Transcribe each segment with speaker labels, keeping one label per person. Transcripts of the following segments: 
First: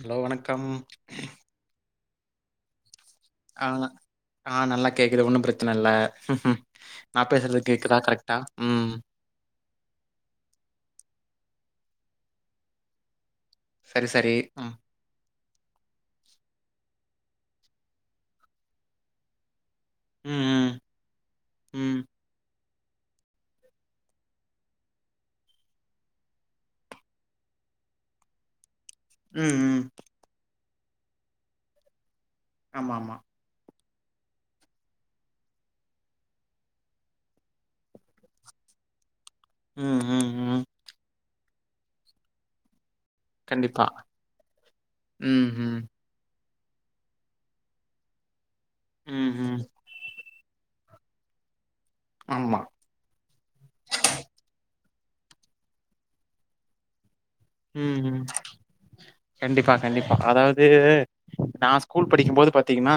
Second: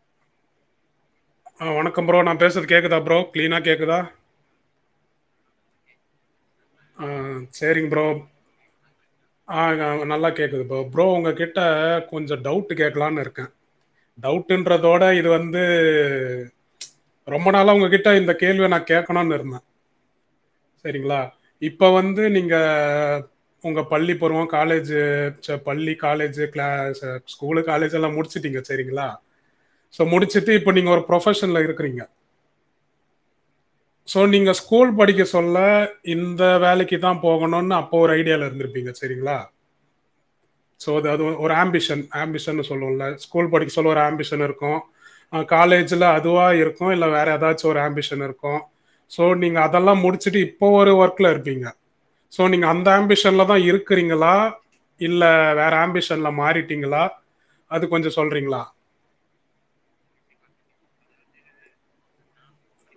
Speaker 1: Hello வணக்கம்
Speaker 2: ஆ வணக்கம் ப்ரோ நான் பேசுறது கேக்குதா ப்ரோ கிளீனா
Speaker 1: ஆஹ்
Speaker 2: கேக்குதா?
Speaker 1: ஆஹ் நல்லா கேக்குது ஒன்னும் பிரச் ல்ல ஹ்ஹூம்
Speaker 2: ஆ
Speaker 1: நான் பேசுறது
Speaker 2: சரிங்க
Speaker 1: கேக்குதா
Speaker 2: ப்ரோ.
Speaker 1: கரெக்டா உம்
Speaker 2: ஆ நல்லா கேட்குது ப்ரோ ப்ரோ உங்க கிட்ட கொஞ்சம் டவுட் கேட்கலான்னு இருக்கே
Speaker 1: சரி சரி ம்
Speaker 2: டவுட்ன்றதோட இது வந்து இதுவந்து ரொம்ப நாளா உங்ககிட்ட இந்த கேள்விய நான் கேட்கணும்னு இருந்தேன்
Speaker 1: ம்
Speaker 2: சரிங்களா இப்போ
Speaker 1: ம்
Speaker 2: வந்து நீங் உங்க பள்ளி பருவம் காலேஜ் பள்ளி காலேஜ் ஸ்கூல் காலேஜ் எல்லாம் முடிச்சிடிங்க சரிங்களா
Speaker 1: ம் ம்
Speaker 2: சோ முடிச்சுட்டு இ இப்ப நீங்க ஒரு ப்ரொபஷன்ல இருக்கிறீங்க
Speaker 1: ஆமா ஆமா
Speaker 2: சோ நீங்க ஸ்கூல் படிக்க சொல்ல இந்த இந்த வேலைக்கு தான் போகணும்னு அப்போ ஒரு ஐடியால இருந்துருப்பீங்க சரிங்களா
Speaker 1: உஹம் உஹம் உஹம்
Speaker 2: ஸோ, அது அது ஒரு ஆம்பிஷன் ஆம்பிஷன்னு சொல்லுவோல ஸ்கூல் படிக்க
Speaker 1: கண்டிப்பா
Speaker 2: சொல்ல ஒரு ஆம்பிஷன் இருக்கும்
Speaker 1: ம் ம்
Speaker 2: காலேஜ்ல அதுவா இருக்கும் இருக்கும் இல்ல வேற ஏதாச்சும் ஒரு ஆம்பிஷன் இருக்கும் சோ
Speaker 1: ம்
Speaker 2: நீங்க
Speaker 1: ம்
Speaker 2: அதெல்லாம் முடிச்சுட்டு இப்போ ஒரு ஒர்க் ல இருப்பீங்க சோ
Speaker 1: ஆமா
Speaker 2: நீங்க அந்த ஆம்பிஷன்ல தான் இருக்குறீங்களா இல்ல வேற ஆம்பிஷன்ல மாறிட்டீங்களா அது
Speaker 1: ம்
Speaker 2: கொஞ்சம்
Speaker 1: ம்
Speaker 2: சொல்றீங்களா?
Speaker 1: கண்டிப்பா கண்டிப்பா அதாவது நான் ஸ்கூல் படிக்கும் போது பாத்தீங்கனா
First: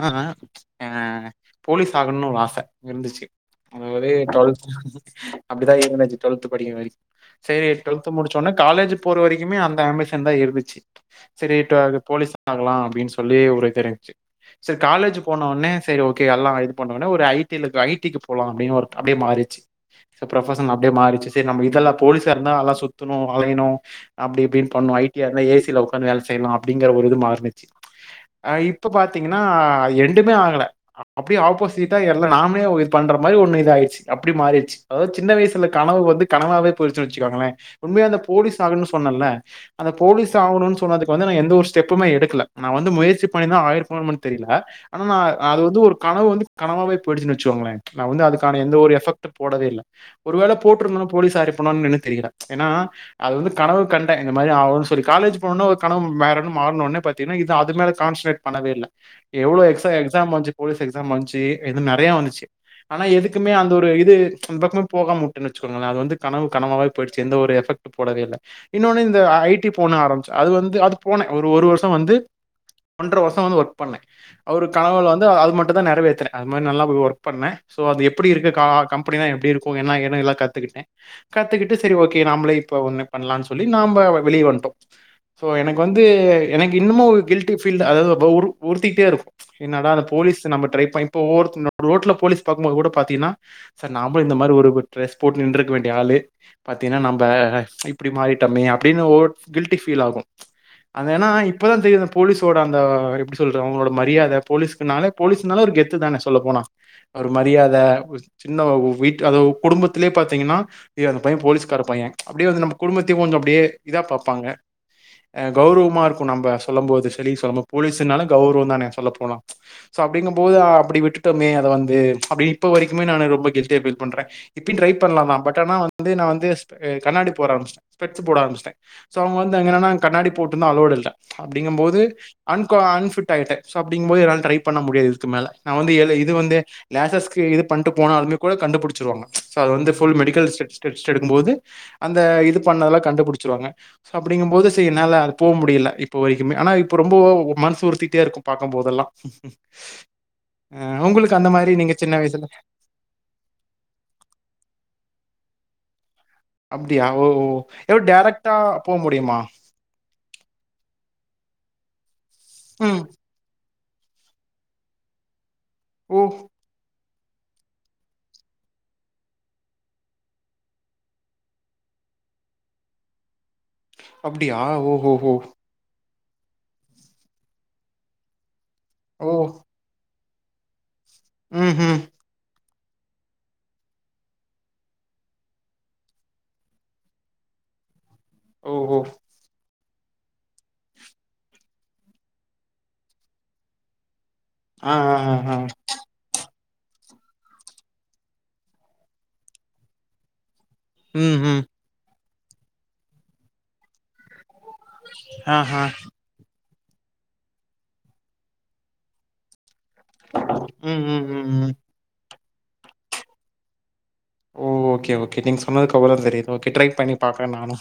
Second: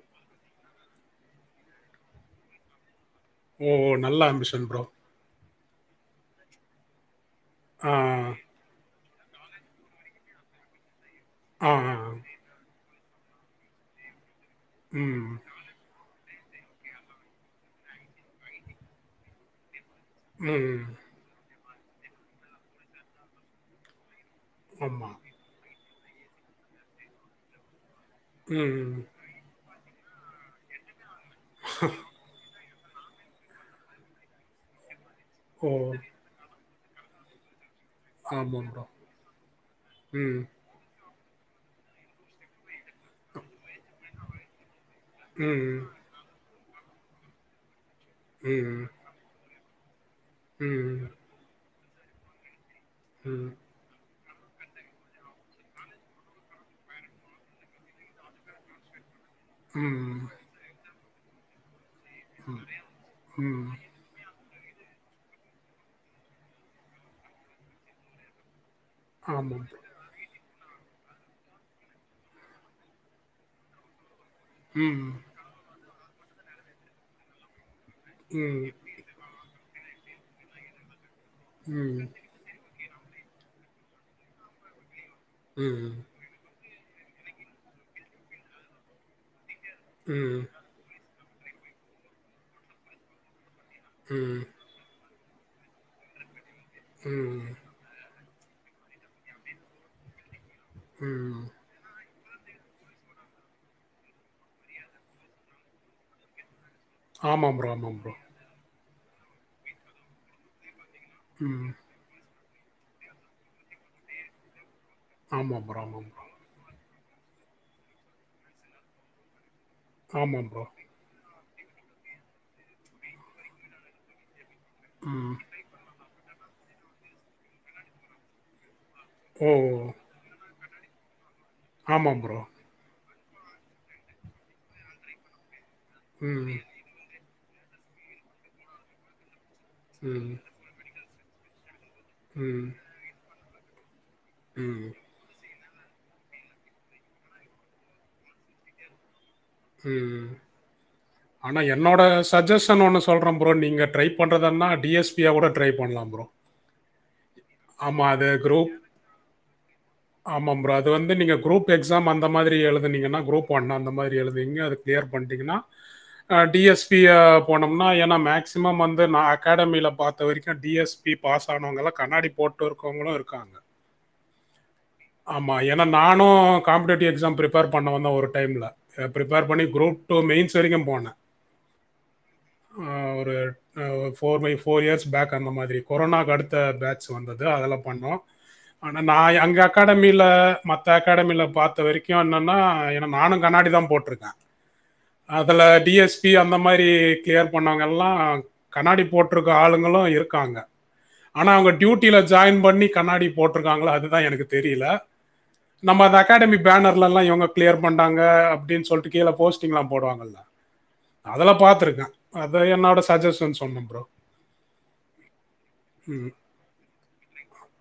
Speaker 1: அ போலீஸ் ஆகணும்னு ஒரு ஆசை இருந்துச்சு
Speaker 2: ஓ!
Speaker 1: அது மாரி
Speaker 2: நல்ல
Speaker 1: டுவல்த்
Speaker 2: ஆம்பிஷன் ப்ரோ.
Speaker 1: அப்டி தான் ‌இருந்தஜி டுவெல்த் படிக்கிற வரக் சரி
Speaker 2: ஆ.
Speaker 1: டுவெல்த் முடிச்சோன காலேஜ் போற வரைக்குமே அந்த ஆம்பிசன் தான் இருந்துச்சு சரி
Speaker 2: ஆ.
Speaker 1: போலீஸ் ஆகலாம் அப்டின்னு சொல்லி சொல்லியே ஊரே தெரிஞ்சு சரி காலேஜ்
Speaker 2: ம்.
Speaker 1: போன உடனே சரி ஓகே எல்லாம் இது பண்ணோனே ஒரு ஐ டி ஐடிக்கு போலாம் அப்டின்னு அப்டியே மாறுச்சு சோ ப்ரொஃபஷன்
Speaker 2: ம்.
Speaker 1: அப்டியே மாறிடுச்சு சரி நமக்கு இதெல்லாம் போலீசா இருந்தா நல்லா சுத்தணும் அலையணும் அப்டி இப்டினு பண்ணு ஐ
Speaker 2: ஆமா.
Speaker 1: டி யா இருந்தா ஏசில உக் உக்காந்து‌ வேலை‌ செய்யலாம் அப்டிங்குற ஒரு இது மாறுனுச்சு அ இப்ப
Speaker 2: ம்.
Speaker 1: பாத்தீங்கன்னா எ எதுமே ஆகல அப்டியே ஆப்போசீட்டா எல்லா நாமளே பண்ற மாரி ஒன்னு இது ஆயிச்சு அப்டி மாறிச்சு அதாவது சின்ன வயசுல
Speaker 2: ஓ!
Speaker 1: கனவு வந்து கனவாவே புரிஞ்சு வச்சுக்காங்களேன் உண்மையா அந்த போலீஸ்
Speaker 2: ஆமா ப்ரோ.
Speaker 1: ஆகனு சொன்னல்ல அந்த போலீஸ்
Speaker 2: ம்.
Speaker 1: ஆகணு சொன்னதுக்கு வந்து நான் எந்த ஒரு ஸ்டெப்புமே எடுக்கல நா வந்து முயற்சி பண்ணி தான் ஆயிருக்குமா தெரில ஆனா அது
Speaker 2: ம்.
Speaker 1: வந்து ஒரு கனவு வந்து கனவாவே போயிடேச்சுனு வச்சிக்கோங்களே நான் வந்து அதுக்கான எந்த
Speaker 2: ம்.
Speaker 1: ஒரு எஃபக்ட் போடவே இல்ல ஒரு வேளை
Speaker 2: ம்.
Speaker 1: போட்டிருந்தும் போலீஸ் ஆயிருப்பனோம்னு நினைத்து தெரியில ஏன்னா அது வந்து
Speaker 2: ம்.
Speaker 1: கனவு கண்டு இந்த மாரி ஆவோனு சொல்லி காலேஜ் போனா ஒரு கணவு வேறனு மார்னனோ பாத்தீங்கனா இது அது மேல கான்சன்ட்ரேட் பண்ணவே இல்லை எவ்ளோ எக்ஸ
Speaker 2: ம்.
Speaker 1: எக்ஸாம் வந்துச்சு போலிஸ் எக்ஸாம் [unintelligible] நிறைய வந்துச்சு ஆனா எதுக்குமே
Speaker 2: ம்.
Speaker 1: அந்த ஒரு இது அந்த பக்கமே போகாம விட்டோம்ன்னுவச்சுக்கோங்களே அதுவந்து கனவு கனவாவவேபோயிடுச்சு எந்த ஒரு எஃபக்ட் போடவே இல்ல இன்னொன்னு இந்த
Speaker 2: ஆமா
Speaker 1: ஐடி
Speaker 2: ப்ரோ.
Speaker 1: போண்ண ஆரம்பிச்சு அது வந்து அது போனேன் ஒரு ஒரு வருஷம் வந்து ஒன்றரை வருஷம் வந்து ஒர்க் பண்ணேன் அவர் கணவுல
Speaker 2: ம்.
Speaker 1: வந்து அது மட்டும் தான் நிறவேற அது மாரி நல்லா போய் ஒர்க் பண்ண சோ அது எப்படி இருக்கு க
Speaker 2: ம்.
Speaker 1: கம்பெனி தா எப்படி இருக்கும் என்னா எல்லா கத்துக்கிட்டே கத்துக்கிட்டு சரி
Speaker 2: ம். ம்.
Speaker 1: ஓகே நம்மளு இப்ப ஒண்ணே பண்ணலான்னு சொல்லி நாம வெளியே வந்துட்டோம் சோ எனக்கு
Speaker 2: ம்.
Speaker 1: வந்து எனக்கு இன்னமும் ஒரு கில்டிஃபீல் அதாவது உறு உறுத்திட்டே இருக்கும் என்னடா அந்த போலீஸ் நம்ம ட்ரை பண் இப்ப ஒவ்வருத்த ரோட்ல போலீஸ்பார்க்கும்பது கூட பாத்தீங்கன்னா சா நாமளும் இந்த
Speaker 2: ம்.
Speaker 1: மாதிரி ஒரு ஒரு ட்ரஸ் போட்டு நின்றிருக்க வேண்டிய ஆளு பார்த்தீங்கன்னா நம்ப
Speaker 2: ம்.
Speaker 1: இப்படி மாறிட்டமே அப்படின்னு ஓ கில்டி ஃபீல் ஆகும் அது ஏன்னா
Speaker 2: ம்.
Speaker 1: இப்பதா தெரியுது போலீஸோட அந்த எப்படி சொல்றது அவங்களோட மரியாத போலீஸ்கனால போலீஸ்னால ஒரு கெத்து தானே சொல்ல போனா அவரு
Speaker 2: ஆமா ப்ரோ,
Speaker 1: மரியாத
Speaker 2: ஆமா ப்ரோ.
Speaker 1: சின்ன வீட் அதும் குடும்பத்திலயே பார்த்தீங்கன்னா ஏ அந்த பையன்
Speaker 2: ம்.
Speaker 1: போலீஸ்கார பையன் அப்படியே வந்து நம்ம குடும்பத்தையும் கொஞ்சம் அப்படியே இதா பார்ப்பாங்க அ
Speaker 2: ஆமா ப்ரோ, ஆமா
Speaker 1: கௌரவமா
Speaker 2: ப்ரோ.
Speaker 1: இருக்கும் நம்ப சொல்லும் போது வெளிய சொல்லு போலீசுனாலே கௌரவம் தான்னே சொல்ல போனா சோ அப்டிங்கும்
Speaker 2: ஆமா
Speaker 1: போது
Speaker 2: ப்ரோ.
Speaker 1: அப்டி விட்டுட்டு மே அத வந்து அப்டி இப்ப வரைக்குமே நானு ரொம்ப கில்டியா பில் பண்றே இப்டினு ட்ரை பண்ணலாமா
Speaker 2: ம்.
Speaker 1: தா பட் ஆனா வந்து நா வந்து ஆ கண்ணாடி போட ஆரபிச்சிட்ட ஸ்பெக்ஸ் போட ஆரபிச்சிட்ட சோ அவங்க
Speaker 2: ஓ!
Speaker 1: வந்து எங்கன்னா கண்ணாடி போட்டு இருந்த அலோட் இல்ல அப்டிங்க போது
Speaker 2: ஆமா ப்ரோ.
Speaker 1: அன் ஃபிட் ஆயிட்ட சோ அப்டிங்கும் போது என்னால ட்ரை பண்ண முடியாது இதுக்கு மேல நா வந்து எது இது
Speaker 2: ம்.
Speaker 1: வந்து லசஸ் இது பன்ட்டு போனாலுமே கூட கண்டுபிடிச்சிருவாங்க சோ அது வந்து ஃபுல்
Speaker 2: ம்.
Speaker 1: மெடிக்கல் செக்க்ஷன் ஸ்டடு எடுக்கும்போது அந்த இது
Speaker 2: ம்.
Speaker 1: பண்ணதல்லா கண்டுபிடிச்சு ருவாங்க சோ அப்டிங்கும் போது செரி
Speaker 2: ம்.
Speaker 1: என்னால அது போ முடியல இப்போ வரைக்குமே ஆனா இப்ப ரொம்ப மனசு உறுத்திட்டே இருக்கும் பாக்கப போதெல்லாம்
Speaker 2: ம்
Speaker 1: உங்களுக்கு அந்த
Speaker 2: ஆனா
Speaker 1: மாரி நீங்க
Speaker 2: என்னோட
Speaker 1: சின்ன வயசுல
Speaker 2: சஜஷன் ஒண்ணு சொல்றேன் ப்ரோ நீங்க ட்ரை பண்றதுனா டிஎஸ்பி கூட ட்ரை பண்ணலா ப்ரோ
Speaker 1: அப்டியா ஓ ஓ
Speaker 2: ஆமா. அது
Speaker 1: டேரக்ட்டா
Speaker 2: குரூப்
Speaker 1: போ முடியுமா
Speaker 2: ஆமாம் ப்ரோ. அது வந்து நீங்க குரூப் எக்ஸாம் அந்த மாரி
Speaker 1: ம்
Speaker 2: எழுதுனிங்கன்னா குரூப் ஒன் அந்த அப்படி எழுதுங்கோ அது கிளியர் பண்ணிடிங்கன்னா
Speaker 1: ஓ
Speaker 2: ஆ டி எஸ் பிய போனோம்னா ஏன்னா மேக்ஸ்சிமம் வந்து நா அகாடமில பாத்த வரைக்கும் டிஎஸ்பி பாஸ் ஆனவங்க எல்லாம் கண்ணாடி போட்டு இருக்கவங்களும் இருக்காங்க
Speaker 1: அப்டியா ஓ ஓ ஓ
Speaker 2: ஆமா. ஏன்னா நானும் காம்படேட்டிவ் எக்ஸாம் ப்ரிப்பேர் பண்ண வந்தா ஒரு டைம் ல ப்ரிப்பேர் பண்ணி குரூப் டூ மெயின்ஸ் வரைக்கும் போன
Speaker 1: ம் ம்
Speaker 2: ஒரு four my four years back அந்த மாதிரி கொரோனாக்கு அடுத்த பேட்ச் வந்தது அதெல்லா பண்ணோ
Speaker 1: ஓஹோ
Speaker 2: ஆனா நா அங்க அகாடமில மத்த அகாடமில பாத்த வரைக்கும் என்னன்னா எனா நானுங கண்ணாடி தா போட்ருக்கே
Speaker 1: ஆ ஆ ஆ ஆ
Speaker 2: அதுல டி எஸ் பி அந்த அந்த மாதிரி கிளியர் பண்ணாங்க எல்லாம் கண்ணாடி போட்டிருக்க ஆளுங்களும் இருக்காங்க
Speaker 1: ம்
Speaker 2: ஆனா
Speaker 1: ம்
Speaker 2: அவங்க டியூட்டில ஜாயின் பண்ணி கண்ணாடி போட்டிருக்காங்கள அதுதா எனக்கு தெரில
Speaker 1: ஆ ஹா
Speaker 2: நம்ம அந்த அகாடமி பேனர்ல எல்லாம் இவங்க கிளியர் பண்ணாங்க அப்படின்னு சொல்லிட்டு கீழ போஸ்ட் லா போடுவாங்கல
Speaker 1: ம் ம் ம்
Speaker 2: அதெல்லா
Speaker 1: ம்
Speaker 2: பாத்திருக்க அதா என்னோட சஜஷன் சொன்ன ப்ரோ
Speaker 1: ஓ ஓகே கே நீங்க சொன்னதுக்கு
Speaker 2: ம்
Speaker 1: அப்ரம் தெரிது ஓகே ட்ரை பண்னி பாகுற நானு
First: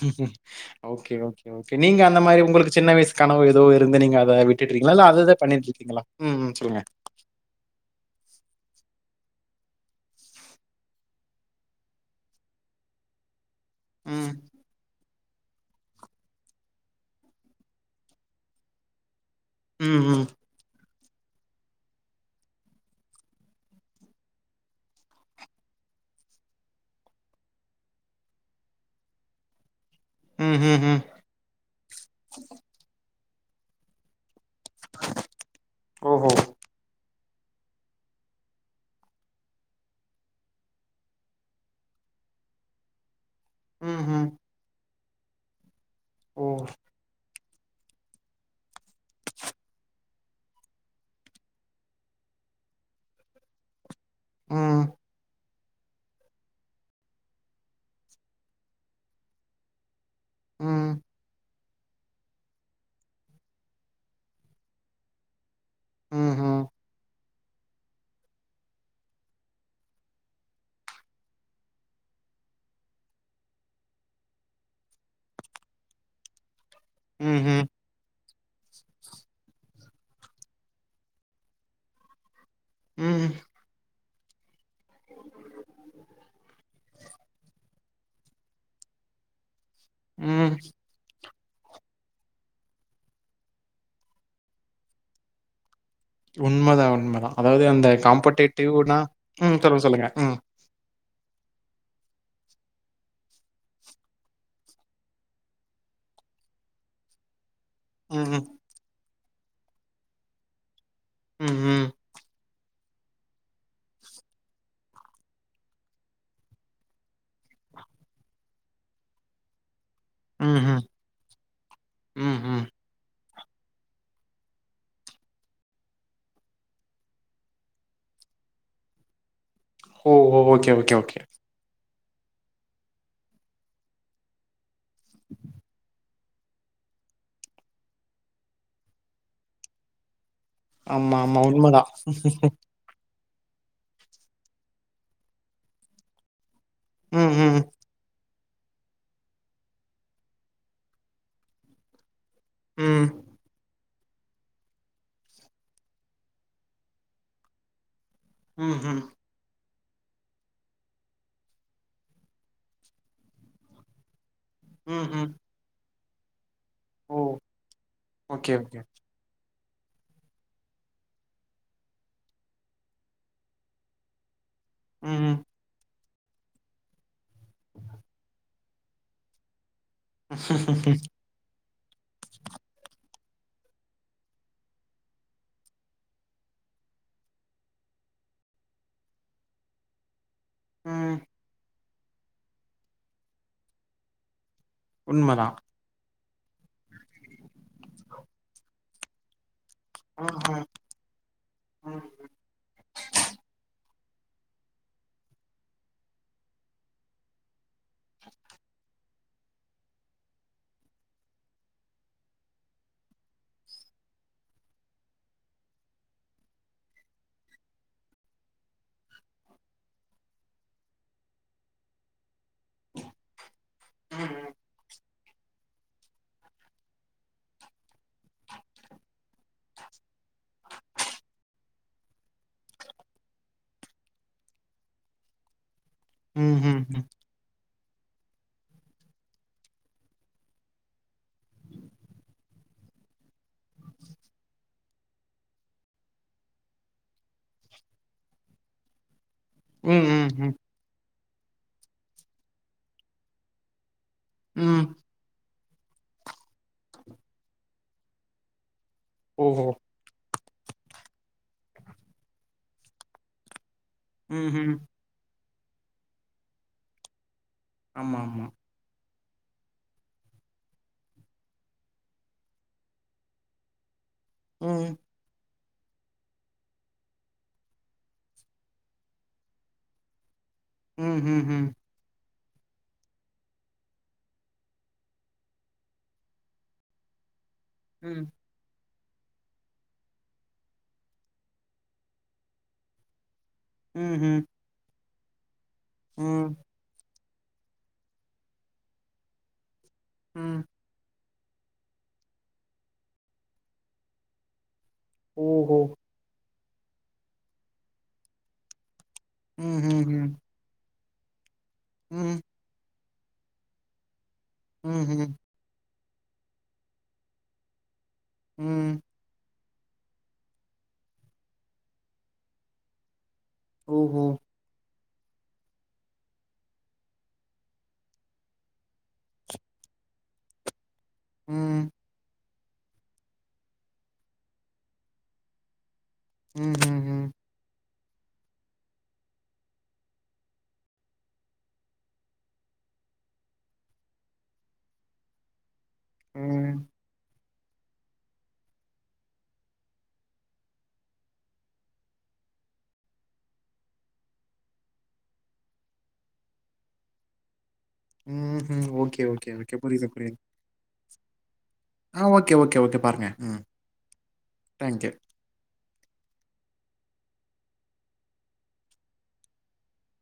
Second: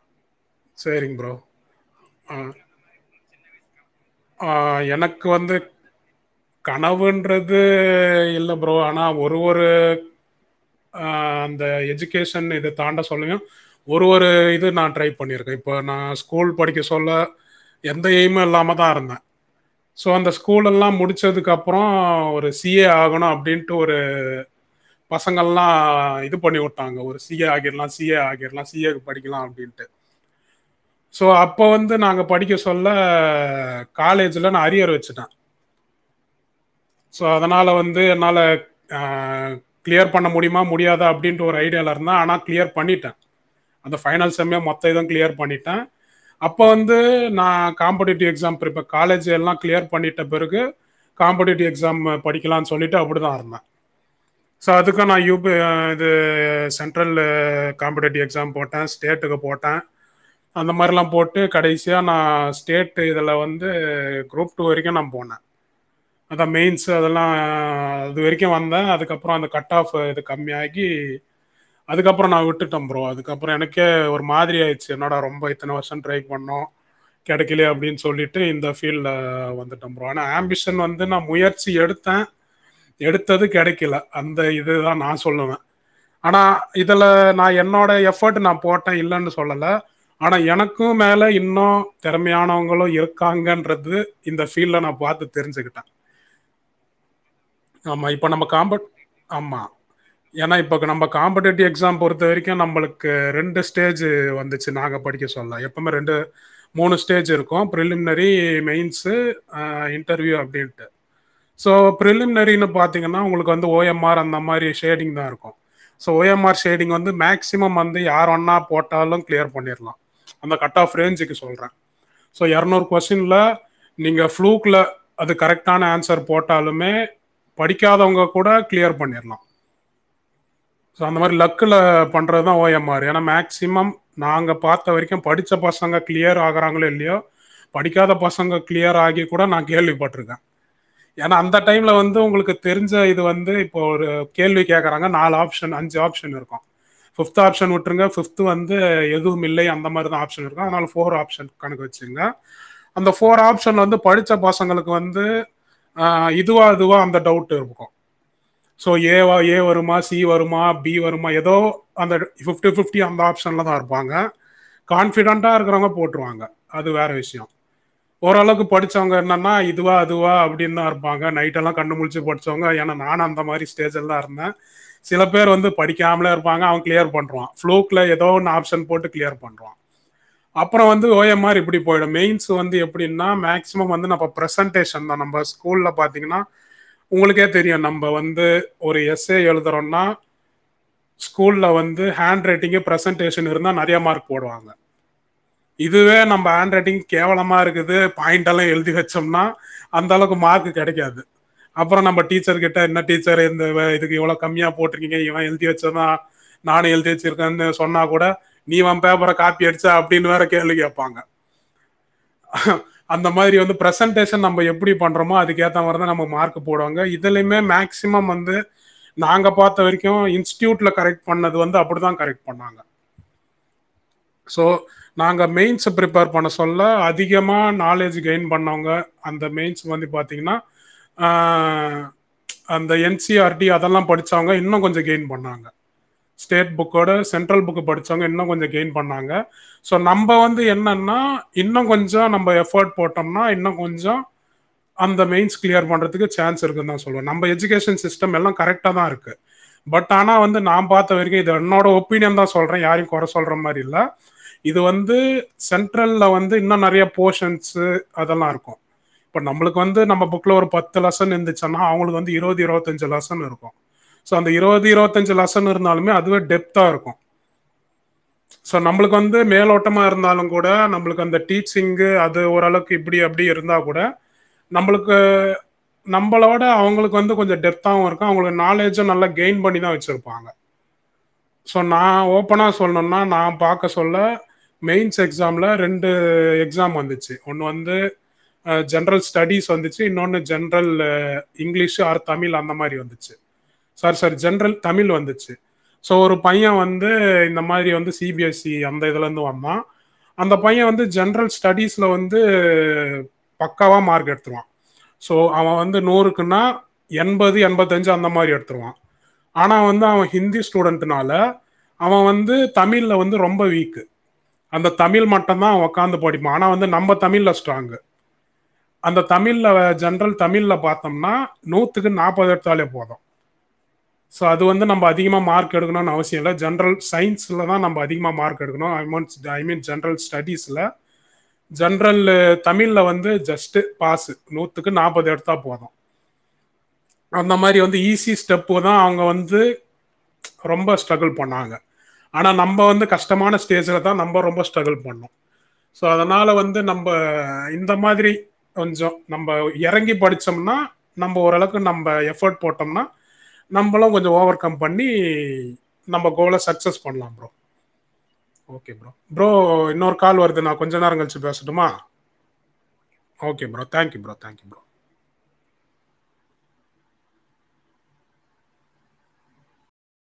Speaker 2: சரிங்க
Speaker 1: ஒகே
Speaker 2: ப்ரோ.
Speaker 1: ஒகே நீங்க அந்த மாரி உங்களுக்கு சின்ன வயசுல கனவு ஏதோ
Speaker 2: ஆ எனக்கு வந்து
Speaker 1: ம் ம் சொல்லுங்க
Speaker 2: கனவுன்றது இல்ல ப்ரோ ஆனா ஒரு ஒரு ஒரு அ அந்த எஜுகேஷன் இத தாண்ட சொல்லுங்க ஒரு ஒரு
Speaker 1: ம்
Speaker 2: இது நா ட்ரை பண்ணியிருக்கே இப்ப நா ஸ்கூல் படிக்க சொல்ல எந்த எய்ம் இல்லாம தா இருந் ம
Speaker 1: ம்
Speaker 2: சோ
Speaker 1: ம்
Speaker 2: அந்த ஸ்கூல்லெல்லா முடிச் ச்சதுக்கப்புறோ ஒரு சி ஏ ஆகணு அப்பிடின்ட்டு ஒரு பசங்கள்லா இது பண்ணி உட்டாங்கோ ஒரு சி ஏ ஆகிரலா சி ஏ ஆகிரலா சி ஏ படிக்கலா அப்டின் ட்டு
Speaker 1: ம் ம் ம்
Speaker 2: சோ அப்ப வந்து நாங்க படிக்க சொல்ல ஆ காலேஜ் ல நா அரியர வச்சுட்டே
Speaker 1: ஓஹோ
Speaker 2: சோ அதனால வந்து என்னால ஆஹ் கிளியர் பண்ண முடியுமா முடியாதா அப்டின்டு ஒரு ஐடியாவுல இருந்தா ஆனா கிளியர் பண்ணிட்ட அந்த
Speaker 1: ம் ம்
Speaker 2: பைனல்செம்மே மொத் ததுமே கிளியர் பண்ணிட்டே
Speaker 1: ஓ
Speaker 2: அப்ப வந்து நா காம்படிேடிவ் எக்ஸாம் பிரிபர் காலேஜ் எல்லா கிளியர் பண்ணிட்ட பிறகு காம்படேட்டிவ் எக்ஸாம் படிக்கலான்னு சொல்லிட்டு அப்பிடிதா இருந்தே சோ
Speaker 1: ம்
Speaker 2: அதுக்கு நா யூப் [unintelligible] இப்ப இது சென்ட்ரலு காம்படேட்டிவ் எக்ஸாம் போட்டே ஸ்டேட்டுக்கு போட்டே அந்த
Speaker 1: ம்
Speaker 2: மாரில்லா போட்டு கடைசி யான ஸ்டேட் இதுல வந் து குரூப் டூ வரைக்கு நா போன அதா
Speaker 1: ம்ஹ்ம்
Speaker 2: மெயின்ஸ் அதெல்லா ஆஹ் அது வரைக்கு வந்தே அதுக்கப்புற அந்த கட் ஆஃப்பு இது கம்மியாகி அதுக்கப்புறோ நா விட்டுட்டே ப்ரோ அதுக்கப்புறோ எனக்கே ஒரு மாரி ஆயிடுச்சு என்னடா ரொம்ப இத்தன வருஷ ட்ரை பண்ணோ
Speaker 1: ம்ஹ்ம்
Speaker 2: கெடைக்கலேயே அப்டின்னு சொல்லிட் டு இந்த ஃபீல்ட்ல வந்துட்டே ப்ரோ ஆனா ஆம்பிஷன் வந்து நா முயற்சி எடுத்தே
Speaker 1: ம்
Speaker 2: எடுத்தது கெடைக்கில அந்த இதுதா நா சொல்லுவே ஆனா இதுல நா என்னோட எஃபர்ட் நா போட்டே இல்லேன்னு சொல்லல்ல ஆனா
Speaker 1: ம்
Speaker 2: எனக்கும் மேல இ இன்னு தெறமையானவங்களு இருக் காங்கன்றது இந்த ஃபீல்ட்ல நா பாத்து தெரிஞ்சிகிட்டே
Speaker 1: உண்மதா உண்மதா அதாவது அந்த
Speaker 2: ஆமா. இப்ப நம்ம காம்பட்
Speaker 1: காம்படேட்டிவ்ன்னா உம் சொல்லுங்க சொல்லுங்க உம்
Speaker 2: காம்படேடிவ் எக்ஸாம் பொறுத்த வரைக்கு நமபளுக்கு ரெண்டு ஸ்டேஜு வந்துச்சு நாங்க படிக்க சொல்ல எப்பமே ரெண்டு மூணு ஸ்டேஜு இருக்கும் ப்ரிலிம்னரி
Speaker 1: ம்ஹ்ம்.
Speaker 2: மெய்ன்ஸு ஆஹ் இன்டர்வியூ அப்டின்ட்டு சோ
Speaker 1: ம்ஹ்ம்.
Speaker 2: பிரிலிம்னரினு பாத் திங்கனா உங்களுக்கு வந்து ஓ எம் ஆர் அந்த மாரி ஷேடிங்தா இருக்கு so O M R shading வந்து மேக்சிமம் வந்து யாரண்ணா போட்டாலு கிளியர் பண்ணிடலா அந்த கட்
Speaker 1: ம்ஹ்ம்.
Speaker 2: ஆஃப் ரேஞ்ஜுக்கு சொல்ற சோ
Speaker 1: ம்ஹ்ம்.
Speaker 2: எரநூறு கொஸ் டீன்ல நீங்க ஃப்ளூக்ல அது கரெக்டான ஆன்சர் போட்டாலுமே படிக்காதவங்க கூட கிளியர் பண்ணிறலா
Speaker 1: ஓ! ஓ! ஓகே, ஓகே,
Speaker 2: சோ அந்த
Speaker 1: ஓகே.
Speaker 2: மாரி லக்குல பண்றதுதா ஓ எம் ஆரு ஏன்னா மேக்சிமம் நாங்க பாத்த வரைக்கு படிச்ச பசங்க கிளியர் ஆகறாங்களோ இல்லையோ படிக்காத பசங்க கிளியர் ஆகி கூட நா கேள்விபட்டிருக்கே
Speaker 1: ஆமா,
Speaker 2: ஏன்னா
Speaker 1: ஆமா.
Speaker 2: அந்த
Speaker 1: உண்மதான்.
Speaker 2: டைம்ல வந்து உங்களுக்கு தெரிஞ்ச இது வந்து இப்போ ஒரு கேள்வி கேக்கறாங்க நாலு ஆப்ஷன் அஞ்சு ஆப்ஷன் இருக்கு ஃபிப்த்
Speaker 1: ம்ஹ்ம்.
Speaker 2: ஆப்ஷன் விட்ருங்க ஃபிப்த் து வந்து எதுவும் இல்லை அந்த மாரிதா ஆப்ஷன் இருக்கு அதனால ஃபோர் ஆப்ஷன் கணக்கு வச் சிங்க
Speaker 1: ம்.
Speaker 2: அந்த ஃபோர் ஆப்ஷன் வந்து படிச்ச பசங்களுக்கு வந்து ஆ இதுவா அதுவா அந்த டவுட்டு இருக்கு சோ
Speaker 1: ம்ஹ்ம்.
Speaker 2: ஏவா ஏ வரும் சி வருமா பி வருமா ஏதோ அந்த ஃபிப்டி ஃபிப்டி அந்த ஆப்ஷன்ல தா இருப்பாங்க
Speaker 1: ம்ஹ்ம்.
Speaker 2: கான்பிடன்டா இருக்கறவங்க போட் ட்ருவாங்க அது வேற
Speaker 1: ஓ!
Speaker 2: விஷ்ய
Speaker 1: ஓகே,
Speaker 2: ஓரளவுக்கு
Speaker 1: ஓகே.
Speaker 2: படிச்சவங்க என்னன்னா இ இதுவா அதுவா அப்டின்னுதா இருப்பாங்க நைட்டெல்லா கண்ணு முழிச்சி படிச்சவங்க ஏன்னா நானு அந்த மாரி ஸ்டேஜ் எல்லா இருந்தே சில
Speaker 1: ம்ஹ்ம்.
Speaker 2: பேர் வந்து படிக் கம்ல இருப்பாங்க அவ கிளியர் பண் ணுவா ஃப்ளோக்ல ஏதோ ஒன் ஆப்ஸ் ன் போட்டு கிளியர் பண்றுவா அப்புறம் வந்து ஓ எம் ஆர் இப்டி போயிடும் மெய்ன்ஸ் வந்து எப்டின்னா மேக்ஸிமம் வந்து நா ப ப்ரஸன்டேசன் நம்ப ஸ்கூல்ல பாத்தீங்கன்னா உங்களுக்கே தெரியும் நம்ம வந்து ஒரு எஸ் ஏ எழுதுறோன்னா
Speaker 1: ம்.
Speaker 2: ஸ்கூல்ல வந் து ஹேண்ட் ரைட்டிங்கு ப்ரசன்டேஷன் இருந்தால நெறைய மார்க் போடுவாங்க
Speaker 1: உண்மதான்.
Speaker 2: இதுவே நம் ப்ப ஹேண்ட் ரைட்டிங் கேவலமா இருக்குது பாயிண்ட் எல்லாம் எழுதி வச்சோம்னா அந்த அளவுக்கு
Speaker 1: ம்ஹ்ம்.
Speaker 2: மார்க்கு கிடைக்காது
Speaker 1: ம்.
Speaker 2: அப்புறம் நம்ம டீச்சர் கிட்ட என்ன டீச்சர் எந்த வ இதுக் இவ்ளோ கம்மியா போட்டுருக்கீங்க எனா எழுதி வச்சோன்னா நானும் எழுத்தி வச்சுருக்கன்னு சொன்னா கூட நீ இவம் பேப்ர காப்பி அடிச்சா அப்டின்னு வேற கேள்வி கேப்பாங்க அந்த மாதிரி வந்து ப்ரசன்டேஷன் நம்ம எப்டி பண்றோமோ அதுக்கு ஏத்த மாரிதா நம்ம மார்க் போடுவாங்க இதுலயுமே மேக்சிமம் வந்து நாங்க பார்த்த வரைக்கும் இன்ஸ்டடியூட்ல கரெக்ட் பண்ணது வந்து அப்படிதா கரெக்ட் பண்ணாங்க சோ நாங்க மெயின் சப்ரிப் பேர் பண்ண சொல்ல அதிகமா நாலேஜ் கெயின் பண்ணவங்க அந்த மெயின்ஸ் வந்து பாத்தீங்கன்னா ஆ அந்த என் சி ஆர் டி அதெல்லா படிச்சவங்க இன்னு கொஞ்ச கெயின் பண்ணாங்க ஸ்டேட்
Speaker 1: ம்ஹ்ம்.
Speaker 2: புக்கோட சென்ட்ரல் புக் படி சவங்க இன்னு கொஞ்சோ கெயின் பண்ணாங்க சோ நம்ம வந்து என்னன் னா இன்னு கொஞ்சோ நம்ப எஃபோட் போட்டோம்னா இன்னு கொஞ்சோ அந்த மெயின்ஸ் கிளியர் பண்றதுக்கு சான்ஸ் இருக்குன்னு நா சொல்வே நம்ப எஜுகேஸன் சிஸ்டம் எல்லா கரெக்டா தா இருக்கு
Speaker 1: ம்.
Speaker 2: பட்
Speaker 1: ம்.
Speaker 2: ஆனா
Speaker 1: ம்.
Speaker 2: வந்து நா பாத் வரைக்கு இது என்னோட ஒபீனியன் தா சொல்றே யாரையு கெற சொல்ற மாரி இல்ல இது
Speaker 1: ம்.
Speaker 2: வந்து சென்ட்ரல்ல வந்து இன்னு நெறைய போஷன்சு அதெல்லா இருக்கு இப்போ
Speaker 1: ஓஹோ!
Speaker 2: நம்மளுக்கு வந்து நம்ம புக்ல ஒரு பத்து லெசன் இருந்துச்சுன்னா அவங்களுக்கு வந்து இருவது இருவத்தஞ்சு லெசன் இருக்கு சோ அந்த
Speaker 1: ம்ஹ்ம்.
Speaker 2: இருவது இருவத்திஞ்சு லெச இருந்தாலுமே அதுவே டெப்தா இருக்கு
Speaker 1: ஆமா, ஆமா.
Speaker 2: சோ நம்மளுக்கு வந்து மேலோட்டமா இருந்தாலு கூட நம்மளுக்கு அந்த டீச்சிங்கு அது ஓரளவுக்கு இப்டி அப்டி இருந்தா கூட
Speaker 1: ம்.
Speaker 2: நம்மளுக்கு நம்மளோட அவங்களுக்கு வந்து கொஞ்ச டெப்த்தாவு இருக்கு அவங்கோ நாலேஜும் நல்லா கெயின் பண்ணிதா வெச்சிருப்பாங்க
Speaker 1: உம் ஹும் ஹும்
Speaker 2: பனா சொல்லணும்னா நா பாக்க சொல்ல மெயின் ஸ் எக்ஸாம்ல ரெண்டு எக்ஸாம் வந்துச்சு ஒண்ணு வந்து
Speaker 1: ம்.
Speaker 2: அஹ் ஜென்ரல் ஸ்டடிஸ் வந்துச்சு இன்னொன்னு ஜென்ரல் இங்கிலீஷ் ஆர் தமிழ் அந்த மாரி வந்துச்சு சார் சாரி
Speaker 1: ம்ஹ்ம்.
Speaker 2: ஜென்ரல் தமிழ் வந்தது சு சோ ஒரு
Speaker 1: ம்.
Speaker 2: பைய வந்து இந்த மாரி வந்து சி பி எஸ் சி அந்த இதுல இருந்து வந்தா அந்த
Speaker 1: ம்.
Speaker 2: பைய வந்து ஜென்ரல் ஸ்டடிஸ்ல வந்து பக்காவா மார்க் எடுத்துடுவா சோ அவ
Speaker 1: ஓஹோ!
Speaker 2: வந்து நூறுக்குன்னா என்பது என்பத்தஞ்சு அந்த மாரி எடுத்துருவா ஆனா வந்து அவன்
Speaker 1: ம்ஹ்ஹ்ம்
Speaker 2: ஹிந்தி ஸ்டூடெண்ட் நால அவ
Speaker 1: ம்
Speaker 2: வந்து தமிழ்ல வந்து ரொம்ப வீக்கு அந்த தமிழ்
Speaker 1: ம்ஹ்ம்
Speaker 2: மட்டுதா உக்காந்து போடு ஆனா வந்து நம்ம தமிழ்ல ஸ்ட்ராங்கு
Speaker 1: ம்
Speaker 2: அந்த தமிழ் ஜெனரல் தமிழ்ல பாத்தோம்னா நூத்துக்கு நாப்பது எடுத்தாலே போது
Speaker 1: ஓஹோ!
Speaker 2: சோ அது வந்து நம்ம அதிகமா மார்க் எடுக்கணும்னு அவசியோ இல்ல ஜென்ரல் சயின்ஸ்ல தா நம்ம அதிகமா மார்க் எடுக்கணு அதிக ஐ மீன் ஜென்ரல் ஸ்டடிஸ்ல
Speaker 1: ம்
Speaker 2: ஜென்ரல்லு தமிழ்ல வந்து ஜஸ்ட் பாஸு நூத்துக்கு நாப்பது எடுத்தா போதும்
Speaker 1: ம்ஹ்ஹ்ம்
Speaker 2: அந்த மாறி வந்து ஈஸி ஸ்டெப்பு தா அவங்க வந்து ரொம்ப ஸ்ட்ரகில் பண்ணாங்க ஆனா நம்ம வந்து கஷ்டமான ஸ்டேஜல தா நம்ப ரொம்ப ஸ்ட்ரகில் பண்ணோ சோ அதனால வந்து
Speaker 1: ம்
Speaker 2: நம்ப இந்த மாதிரி கொஞ்சம் நம்ப இறங்கி படிச்சோம்னா நம்ப ஓரளவுக்கு நம்ப எஃபர்ட் போட்டோம்னா நம்பளும் கொஞ்சம் ஓவர் கம் பண்ணி நம்ப கோல சக்சஸ் பண்ணலாம் ப்ரோ
Speaker 1: ம்ஹ்ம்.
Speaker 2: Okay bro bro
Speaker 1: okay, okay. புரியுது,
Speaker 2: இன்னொரு
Speaker 1: புரியுது.
Speaker 2: கால் வருது நா கொஞ்ச நேரம் கழிச்சு பேஸ்
Speaker 1: ஆ ஓகே ஓகே ஓகே பாருங்க ம்
Speaker 2: bro thank you bro bro
Speaker 1: thank you